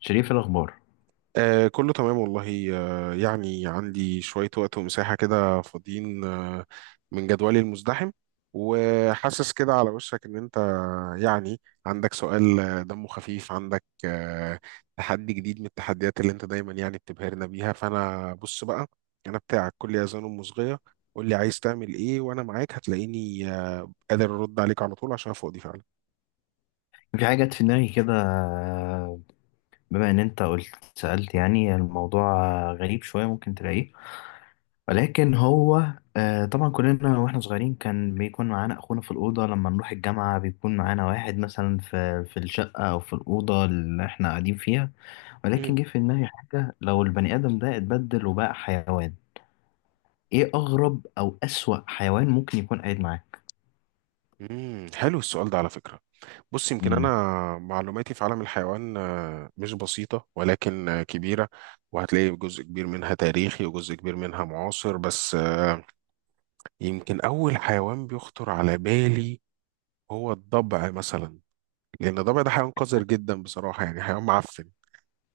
شريف الأخبار. كله تمام والله، يعني عندي شوية وقت ومساحة كده فاضيين من جدولي المزدحم، وحاسس كده على وشك إن أنت يعني عندك سؤال، دمه خفيف. عندك تحدي جديد من التحديات اللي أنت دايما يعني بتبهرنا بيها. فأنا بص بقى، أنا بتاعك كل أذان ومصغية. قول لي عايز تعمل إيه وأنا معاك، هتلاقيني قادر أرد عليك على طول عشان أنا فاضي فعلا. في حاجة جت في دماغي كده، بما إن أنت قلت سألت. يعني الموضوع غريب شوية، ممكن تلاقيه، ولكن هو طبعا كلنا وإحنا صغيرين كان بيكون معانا أخونا في الأوضة، لما نروح الجامعة بيكون معانا واحد مثلا في الشقة أو في الأوضة اللي إحنا قاعدين فيها. ولكن مم. جه في دماغي حاجة، لو البني آدم ده اتبدل وبقى حيوان، إيه أغرب أو أسوأ حيوان ممكن يكون قاعد معاك؟ مم، حلو السؤال ده على فكرة. بص، يمكن أنا معلوماتي في عالم الحيوان مش بسيطة، ولكن كبيرة. وهتلاقي جزء كبير منها تاريخي وجزء كبير منها معاصر، بس يمكن أول حيوان بيخطر على بالي هو الضبع مثلا. لأن الضبع ده حيوان قذر جدا بصراحة، يعني حيوان معفن،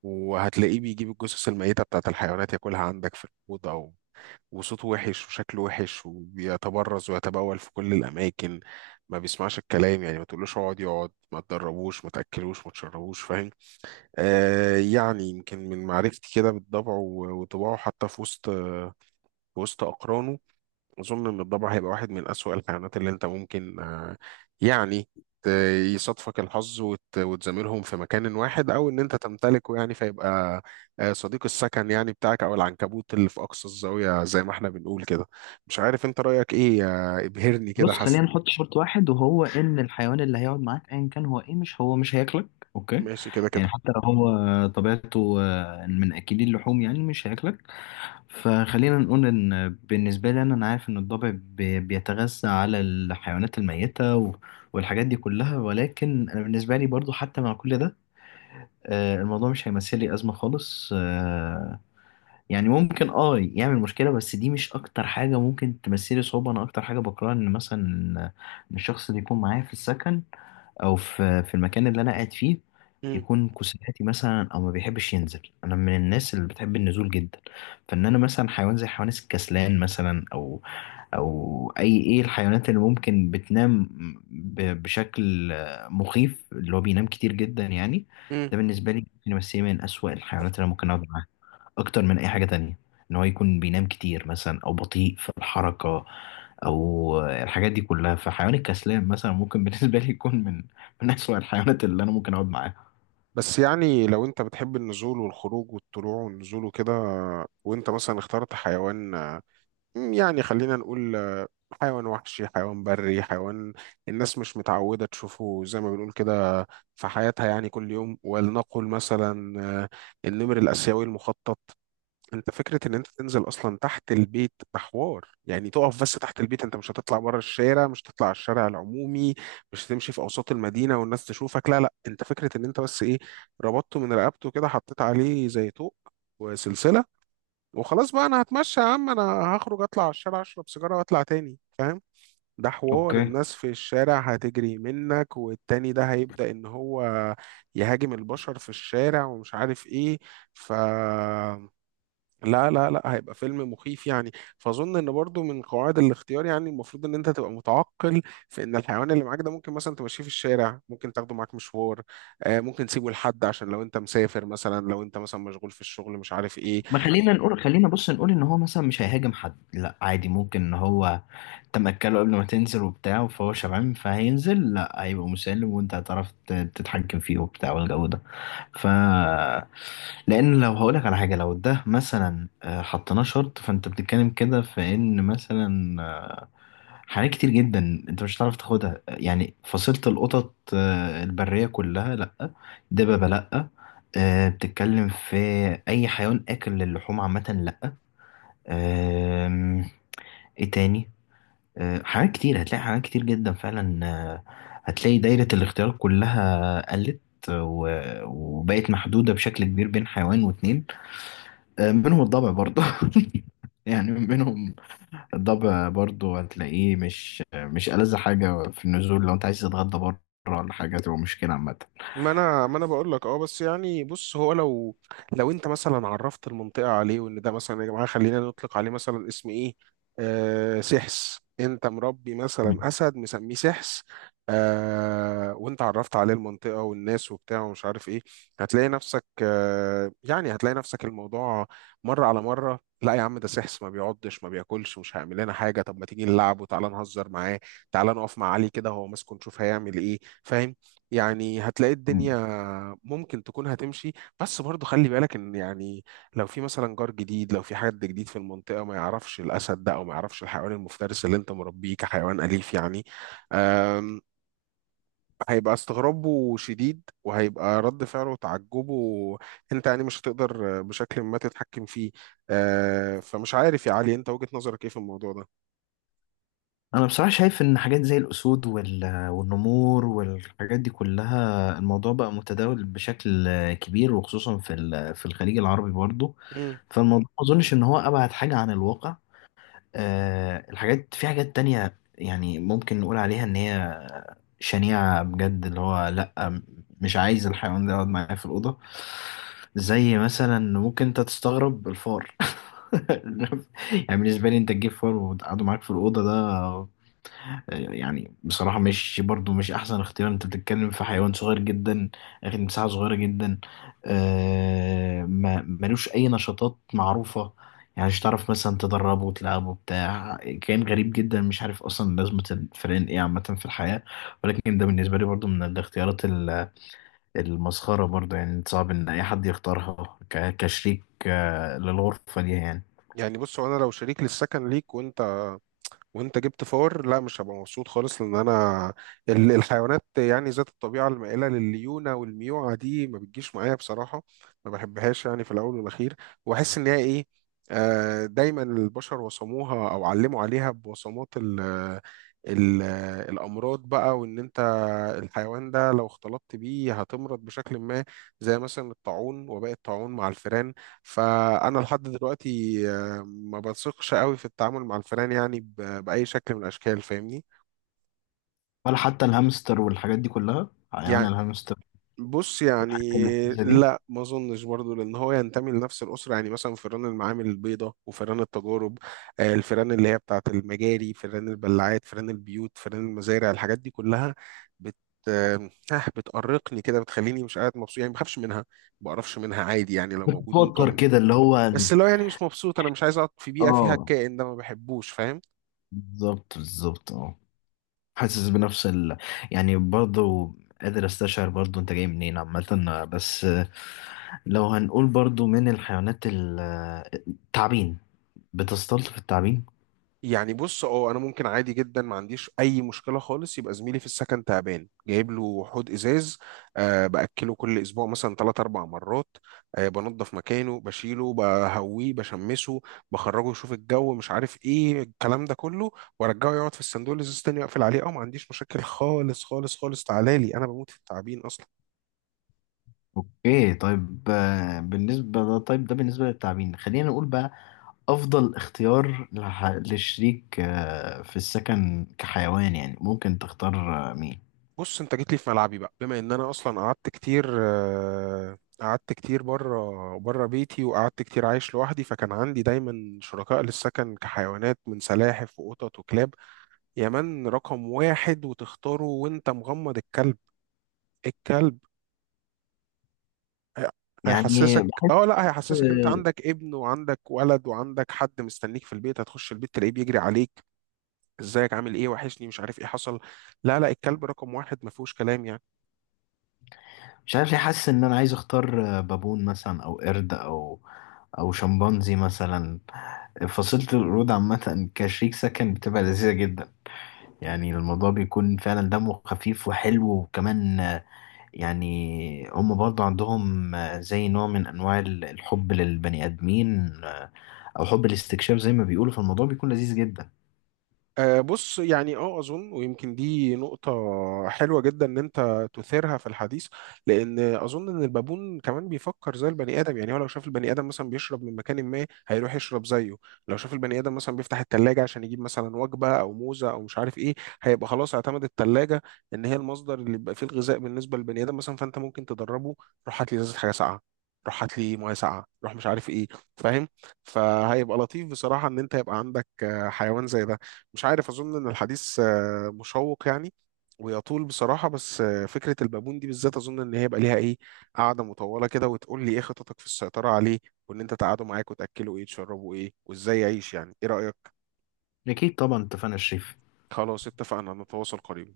وهتلاقيه بيجيب الجثث الميتة بتاعت الحيوانات ياكلها عندك في الأوضة، أو وصوته وحش وشكله وحش وبيتبرز ويتبول في كل الأماكن، ما بيسمعش الكلام. يعني ما تقولوش اقعد يقعد، ما تدربوش، ما تأكلوش، ما تشربوش. فاهم؟ آه يعني يمكن من معرفتي كده بالطبع وطباعه، حتى في وسط أقرانه، أظن إن الضبع هيبقى واحد من أسوأ الكائنات اللي أنت ممكن يعني ت- يصادفك الحظ وتزاملهم في مكان واحد، أو إن أنت تمتلكه، يعني فيبقى صديق السكن يعني بتاعك، أو العنكبوت اللي في أقصى الزاوية زي ما إحنا بنقول كده. مش عارف أنت رأيك إيه، ابهرني كده بص، خلينا حسن. نحط شرط واحد، وهو ان الحيوان اللي هيقعد معاك ايا كان هو ايه، مش، هو مش هياكلك. اوكي؟ ماشي كده يعني كده. حتى لو هو طبيعته من اكلي اللحوم، يعني مش هياكلك. فخلينا نقول ان بالنسبه لي، انا عارف ان الضبع بيتغذى على الحيوانات الميته والحاجات دي كلها، ولكن انا بالنسبه لي برضو حتى مع كل ده الموضوع مش هيمثل لي ازمه خالص. يعني ممكن اه يعمل مشكلة، بس دي مش أكتر حاجة ممكن تمثلي صعوبة. أنا أكتر حاجة بكرهها إن مثلا إن الشخص اللي يكون معايا في السكن أو في المكان اللي أنا قاعد فيه مم. يكون كسلاتي مثلا، أو ما بيحبش ينزل. أنا من الناس اللي بتحب النزول جدا، فإن أنا مثلا حيوان زي حيوان الكسلان مثلا، أو أو أي، إيه الحيوانات اللي ممكن بتنام بشكل مخيف، اللي هو بينام كتير جدا يعني. مم. ده بالنسبة لي ممكن يمثلني من أسوأ الحيوانات اللي أنا ممكن أقعد معاها اكتر من اي حاجة تانية، ان هو يكون بينام كتير مثلا، او بطيء في الحركة، او الحاجات دي كلها. فحيوان الكسلان مثلا ممكن بالنسبة لي يكون من من اسوأ الحيوانات اللي انا ممكن اقعد معاها. بس يعني لو أنت بتحب النزول والخروج والطلوع والنزول وكده، وأنت مثلا اخترت حيوان، يعني خلينا نقول حيوان وحشي، حيوان بري، حيوان الناس مش متعودة تشوفه زي ما بنقول كده في حياتها، يعني كل يوم، ولنقل مثلا النمر الآسيوي المخطط. انت فكرة ان انت تنزل اصلا تحت البيت ده حوار. يعني تقف بس تحت البيت، انت مش هتطلع بره الشارع، مش هتطلع على الشارع العمومي، مش هتمشي في اوساط المدينة والناس تشوفك. لا لا، انت فكرة ان انت بس ايه، ربطته من رقبته كده، حطيت عليه زي طوق وسلسلة، وخلاص بقى انا هتمشى يا عم، انا هخرج اطلع على الشارع اشرب سيجارة واطلع تاني. فاهم؟ ده حوار اوكي. الناس في الشارع هتجري منك، والتاني ده هيبدأ ان هو يهاجم البشر في الشارع ومش عارف ايه. ف لا لا لا، هيبقى فيلم مخيف يعني. فاظن ان برضو من قواعد الاختيار يعني المفروض ان انت تبقى متعقل في ان الحيوان اللي معاك ده، ممكن مثلا تمشيه في الشارع، ممكن تاخده معاك مشوار، ممكن تسيبه لحد عشان لو انت مسافر مثلا، لو انت مثلا مشغول في الشغل مش عارف ايه. ما خلينا نقول، خلينا بص نقول ان هو مثلا مش هيهاجم حد، لا عادي، ممكن ان هو، انت مأكله قبل ما تنزل وبتاع، فهو شبعان فهينزل، لا، هيبقى مسالم وانت هتعرف تتحكم فيه وبتاع والجو ده. ف، لان لو هقولك على حاجه، لو ده مثلا حطيناه شرط، فانت بتتكلم كده في ان مثلا حاجات كتير جدا انت مش هتعرف تاخدها. يعني فصيلة القطط البرية كلها لأ، دببة لأ، بتتكلم في أي حيوان آكل للحوم عامة لأ. آم، ايه تاني؟ حاجات كتير، هتلاقي حاجات كتير جدا فعلا. هتلاقي دايرة الاختيار كلها قلت وبقت محدودة بشكل كبير بين حيوان واتنين. منهم الضبع برضه. يعني منهم الضبع برضو، هتلاقيه مش، ألذ حاجة في النزول لو أنت عايز تتغدى بره، ولا حاجة تبقى مشكلة عامة. ما انا بقول لك اه، بس يعني بص، هو لو انت مثلا عرفت المنطقه عليه وان ده مثلا، يا جماعه خلينا نطلق عليه مثلا اسم ايه، آه سحس. انت مربي مم. مثلا اسد مسميه سحس، آه، وانت عرفت عليه المنطقه والناس وبتاع ومش عارف ايه، هتلاقي نفسك آه يعني هتلاقي نفسك الموضوع مره على مره. لا يا عم، ده سحس، ما بيعضش، ما بياكلش، مش هيعمل لنا حاجه. طب ما تيجي نلعب، وتعالى نهزر معاه، تعالى نقف مع علي كده هو ماسكه نشوف هيعمل ايه. فاهم؟ يعني هتلاقي الدنيا مم. ممكن تكون هتمشي، بس برضو خلي بالك ان يعني لو في مثلا جار جديد، لو في حد جديد في المنطقة ما يعرفش الاسد ده، او ما يعرفش الحيوان المفترس اللي انت مربيه كحيوان اليف يعني، أم، هيبقى استغرابه شديد وهيبقى رد فعله وتعجبه، انت يعني مش هتقدر بشكل ما تتحكم فيه. فمش عارف يا علي انت وجهة نظرك ايه في الموضوع ده. أنا بصراحة شايف إن حاجات زي الأسود وال… والنمور والحاجات دي كلها، الموضوع بقى متداول بشكل كبير، وخصوصا في ال… في الخليج العربي برضو. مم. فالموضوع ما أظنش إن هو أبعد حاجة عن الواقع. الحاجات، في حاجات تانية يعني ممكن نقول عليها إن هي شنيعة بجد، اللي هو لأ، مش عايز الحيوان ده يقعد معايا في الأوضة. زي مثلا، ممكن أنت تستغرب الفار. يعني بالنسبة لي، أنت تجيب فار وتقعده معاك في الأوضة، ده يعني بصراحة مش، برضو مش أحسن اختيار. أنت بتتكلم في حيوان صغير جدا، أخد مساحة صغيرة جدا، آه ما ملوش أي نشاطات معروفة، يعني مش تعرف مثلا تدربه وتلعبه بتاع كائن غريب جدا، مش عارف أصلا لازمة الفئران إيه عامة في الحياة. ولكن ده بالنسبة لي برضو من الاختيارات المسخرة برضو، يعني صعب إن أي حد يختارها كشريك للغرفة دي يعني. يعني بص، هو انا لو شريك للسكن ليك، وانت وانت جبت فار، لا مش هبقى مبسوط خالص، لان انا الحيوانات يعني ذات الطبيعه المائله لليونه والميوعه دي ما بتجيش معايا بصراحه، ما بحبهاش يعني في الاول والاخير. واحس ان هي ايه، دايما البشر وصموها او علموا عليها بوصمات ال ال الامراض بقى، وان انت الحيوان ده لو اختلطت بيه هتمرض بشكل ما، زي مثلا الطاعون وباقي الطاعون مع الفئران. فانا لحد دلوقتي ما بثقش قوي في التعامل مع الفئران يعني باي شكل من الاشكال. فاهمني؟ ولا حتى الهامستر والحاجات دي كلها، حيوان يعني الهامستر بص يعني، والحاجات اللذيذة دي. لا ما اظنش برضه، لان هو ينتمي لنفس الاسره. يعني مثلا فئران المعامل البيضاء وفئران التجارب، الفئران اللي هي بتاعه المجاري، فئران البلاعات، فئران البيوت، فئران المزارع، الحاجات دي كلها بت بتأرقني كده، بتخليني مش قاعد مبسوط يعني. ما بخافش منها، ما بقرفش منها عادي، يعني لو موجود ممكن بتتوتر أقوم. كده اللي هو، بس لو يعني مش مبسوط، انا مش عايز اقعد في بيئه فيها اه، الكائن ده، ما بحبوش. فاهم؟ بالظبط بالظبط، اه، حاسس بنفس ال… يعني برضو قادر استشعر برضو انت جاي منين عامة. بس لو هنقول برضو من الحيوانات التعابين، بتستلطف التعابين؟ يعني بص اه، انا ممكن عادي جدا ما عنديش اي مشكله خالص، يبقى زميلي في السكن تعبان جايب له حوض ازاز، أه باكله كل اسبوع مثلا ثلاث اربع مرات، أه بنظف مكانه، بشيله، بهويه، بشمسه، بخرجه يشوف الجو مش عارف ايه الكلام ده كله، وارجعه يقعد في الصندوق الازاز تاني واقفل عليه. اه ما عنديش مشاكل خالص خالص خالص، تعالى لي، انا بموت في التعبين اصلا. اوكي، طيب بالنسبة ده، طيب ده بالنسبة للتعابين. خلينا نقول بقى أفضل اختيار لشريك في السكن كحيوان، يعني ممكن تختار مين؟ بص انت جيت لي في ملعبي بقى، بما ان انا اصلا قعدت كتير، قعدت كتير بره بره بيتي، وقعدت كتير عايش لوحدي، فكان عندي دايما شركاء للسكن كحيوانات من سلاحف وقطط وكلاب. يا من رقم واحد وتختاره وانت مغمض، الكلب. الكلب هي- يعني هيحسسك بحس، اه لا هيحسسك انت عندك ابن وعندك ولد وعندك حد مستنيك في البيت، هتخش البيت تلاقيه بيجري عليك ازيك عامل ايه وحشني مش عارف ايه حصل. لا لا، الكلب رقم واحد ما فيهوش كلام يعني. مش عارف ليه حاسس ان انا عايز اختار بابون مثلا، او قرد، او او شمبانزي مثلا. فصيلة القرود عامة كشريك سكن بتبقى لذيذة جدا، يعني الموضوع بيكون فعلا دمه خفيف وحلو، وكمان يعني هم برضه عندهم زي نوع من انواع الحب للبني ادمين، او حب الاستكشاف زي ما بيقولوا. فالموضوع بيكون لذيذ جدا. بص يعني اه، اظن ويمكن دي نقطة حلوة جدا ان انت تثيرها في الحديث، لان اظن ان البابون كمان بيفكر زي البني ادم. يعني هو لو شاف البني ادم مثلا بيشرب من مكان، ما هيروح يشرب زيه، لو شاف البني ادم مثلا بيفتح التلاجة عشان يجيب مثلا وجبة او موزة او مش عارف ايه، هيبقى خلاص اعتمد التلاجة ان هي المصدر اللي بيبقى فيه الغذاء بالنسبة للبني ادم مثلا. فانت ممكن تدربه، روح هات لي ازازة حاجة ساقعة، روح هات لي ميه ساقعه، روح مش عارف ايه. فاهم؟ فهيبقى لطيف بصراحه ان انت يبقى عندك حيوان زي ده. مش عارف، اظن ان الحديث مشوق يعني، ويطول بصراحه، بس فكره البابون دي بالذات اظن ان هي يبقى ليها ايه، قاعده مطوله كده، وتقول لي ايه خططك في السيطره عليه، وان انت تقعدوا معاك وتاكلوا ايه تشربوا ايه وازاي يعيش، يعني ايه رايك؟ اكيد طبعا، اتفقنا يا شريف. خلاص اتفقنا، نتواصل قريبا.